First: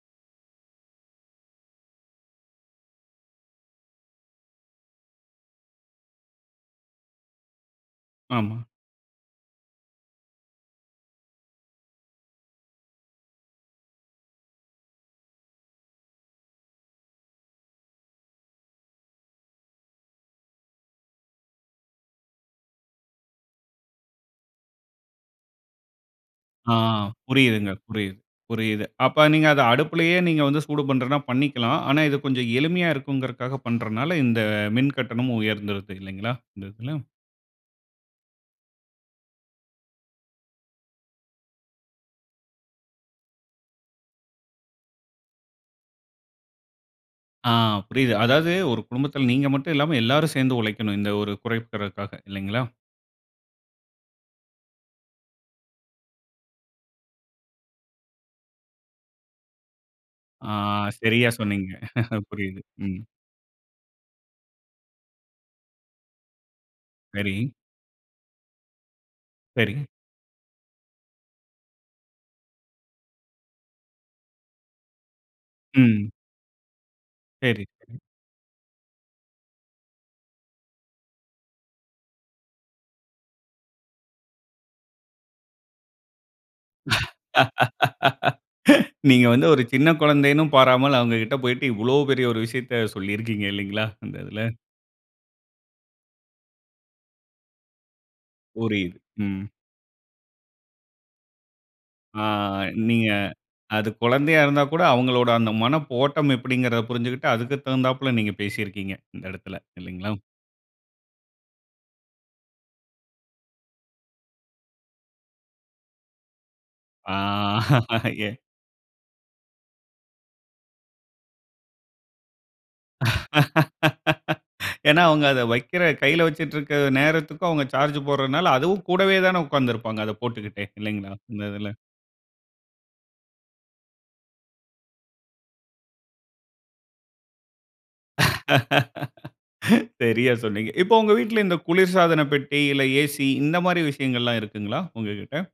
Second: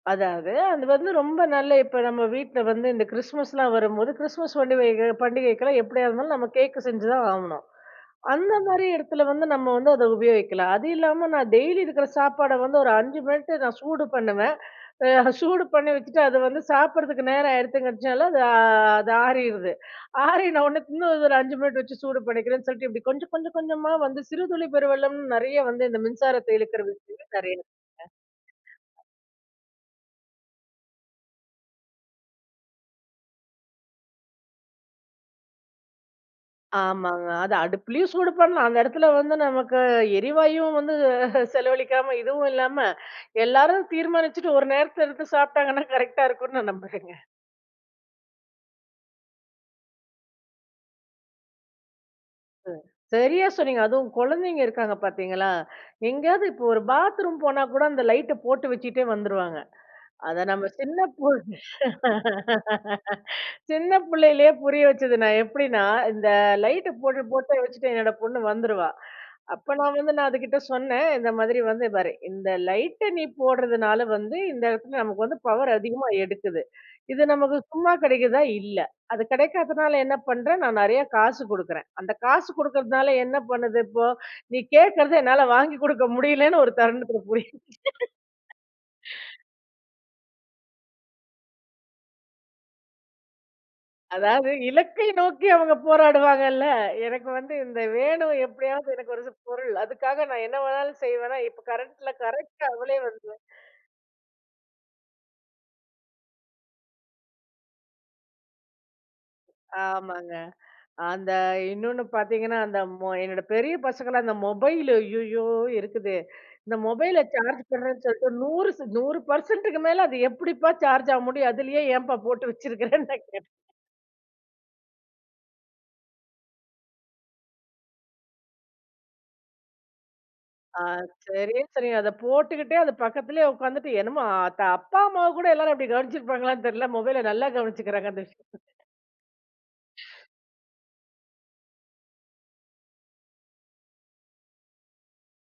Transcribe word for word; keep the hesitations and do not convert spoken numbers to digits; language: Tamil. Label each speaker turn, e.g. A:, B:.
A: அதாவது, அது வந்து ரொம்ப நல்ல இப்ப நம்ம வீட்ல வந்து இந்த கிறிஸ்மஸ்லாம் வரும்போது, கிறிஸ்மஸ் பண்டிக பண்டிகைக்கெல்லாம் எப்டியா இருந்தாலும் நம்ம கேக் செஞ்சு தான் ஆகணும்.
B: ஆம்.
A: அந்த மாரி இடத்துல வந்து நம்ம வந்து அத உபயோகிக்கலாம். அது இல்லாம, நான் டெய்லி இருக்கற சாப்பாட வந்து ஒரு அஞ்சு மினிட் நான் சூடு பண்ணவேன். ஆ சூடு பண்ணி வச்சுட்டு, அத வந்து சாப்பிடறதுக்கு நேரம் ஆயிடுதுங்கச்சனால அது அது ஆறிருது. ஆறினோன இன்னும் ஒரு அஞ்சு மினிட் வச்சு சூடு பண்ணிக்கிறேன்னு சொல்ட்டு, இப்டி கொஞ்சம் கொஞ்சம் கொஞ்சமா வந்து "சிறுதுளி பெருவெள்ளம்" நெறைய வந்து இந்த மின்சாரத்த
B: ஆ
A: இழுக்கிற [unintelligible] நெறைய
B: புரியுதுங்க,
A: இருக்குங்க.
B: புரியுது, புரியுது. அப்ப நீங்க அத அடுப்புயலே நீங்க வந்து சூடு பண்றதுனா பண்ணிக்கலாம். ஆனா, இது கொஞ்சம் எளிமையா இருக்குங்கிறக்காக பண்றனாள, இந்த மின்கட்டணம் உயர்ந்துருது இல்லைங்களா? இந்த இதுல,
A: ஆமாங்க. அத அடுப்பிலயும் சூடு பண்ணலாம். அந்த இடத்துல வந்து நமக்கு எரிவாயுவும் வந்து செலவழிக்காம, இதுவும் இல்லாம எல்லாரும் தீர்மானிச்சுட்டு ஒரு நேரத்தில எடுத்து சாப்பிட்டாங்கன்னா, கரெக்ட்டா இருக்கும்னு நான் நம்புறேங்க.
B: ஆ புரியுது. அதாவது, ஒரு குடும்பத்தில நீங்க மட்டும் இல்லாம எல்லாரும் சேர்ந்து உழைக்கணும். இந்த ஒரு குறைக்கிறக்காக இல்லைங்களா?
A: அ சரியா சொன்னீங்க. அதுவும் குழந்தைங்க இருக்காங்க பார்த்தீங்களா, எங்கேயாவது இப்போ ஒரு பாத்ரூம் போனா கூட அந்த லைட்ட போட்டு வச்சிட்டே வந்துருவாங்க. அத
B: ஆ
A: நம்ம சின்ன
B: சரியா
A: பொண்ணு-
B: சொன்னீங்க. புரியுது. ம்.
A: சின்ன புள்ளையிலே புரிய வச்சது நான் எப்டின்னா, அ இந்த லைட் போட்டு
B: சரி.
A: போட்டு வச்சுட்டு என்னோட பொண்ணு வந்துருவா. அப்ப
B: சரி.
A: நான் வந்து நான் அதுகிட்ட சொன்னேன். இந்த மாதிரி வந்து, பாரு இந்த லைட்ட நீ போடுறதுனால வந்து இந்த இடத்துல நமக்கு வந்து பவர் அதிகமா
B: ம்.
A: எடுக்குது. இது நமக்கு
B: சரி,
A: சும்மா
B: ம்.
A: கெடைக்குதா இல்ல. அது கெடைக்காதனால என்ன பண்றேன், நான் நெறையா காசு குடுக்குறேன். அந்த காசு குடுக்குறதுனால, என்ன பண்ணுது இப்போ, நீ கேட்கிறது என்னால வாங்கிக் குடுக்க முடியலன்னு ஒரு தருணத்தில புரிய
B: நீங்க
A: வச்சு
B: வந்து, ஒரு சின்ன குழந்தைன்னு பாராமல், அவங்ககிட்ட போய்ட்டு இவ்வளோ பெரிய ஒரு விஷயத்த சொல்லி இருக்கீங்க இல்லைங்களா? அந்த
A: அதாவது,
B: இதில.
A: இலக்கை நோக்கி அவங்க போராடுவாங்கள்ல, எனக்கு வந்து இந்த வேணும் எப்டியாவது
B: புரியுது
A: எனக்கு வருது
B: ம்.
A: பொருள் அதுக்காக நான் என்ன வேணாலும் செய்வேனா, இப்ப கரண்ட்ல
B: ஆ
A: கரெக்ட் அவளே
B: நீங்க
A: வந்து
B: அது குழந்தையா இருந்தா கூட, அவங்களோட அந்த மனப்போட்டம் எப்டிங்குறத புரிஞ்சுக்குட்டு அதுக்கு தகுந்தாப்ல நீங்க பேசிருக்கிறீங்க. இந்த இடத்தில இல்லைங்களா?
A: ஆமாங்க, அந்த இன்னொன்னு பார்த்தீங்கன்னா, அந்த மொ என்னோட பெரிய பசங்கலாம், அந்த மொபைலு ஐயயோ இருக்குதே! இந்த
B: ஆ
A: மொபைல சார்ஜ் பண்ணுறேன்னு சொல்ட்டு
B: ஏ
A: நூறு நூறு பெர்சன்ட்க்கு மேல அது எப்டிப்பா சார்ஜ் ஆக முடியும். அதுலேயே ஏன்பா போட்டு வச்சிருக்கிறேன்னு நான் கேட்டேன்.
B: ஏனா, அவங்க அத வைக்கிற கையில வச்சுட்டுருக்க நேரத்துக்கும், அவங்க சார்ஜ் போடுறனால அதுவும் கூடவே தான உட்கார்ந்துருப்பாங்க. அத போட்டுக்கிட்டே
A: ஆ,
B: இல்லைங்களா? இந்த
A: சரி,
B: இதுல.
A: சரிங்க. அத போட்டுக்கிட்டே அது பக்கத்திலே உட்காந்துட்டு. என்னமோ ஆ த அப்பா, அம்மாவ கூட எல்லாரும் அப்டி கவனிச்சிருப்பாங்களான்னு தெரில, மொபைல நல்லா கவனிச்சுக்கிறாங்க. அந்த விஷய
B: சரியா சொன்னீங்க. இப்போ உங்க வீட்ல இந்த குளிர்சாதன பெட்டி இல்ல, ஏசி இந்த மாரி விஷயங்கள்லாம் இருக்குங்களா? உங்ககிட்ட.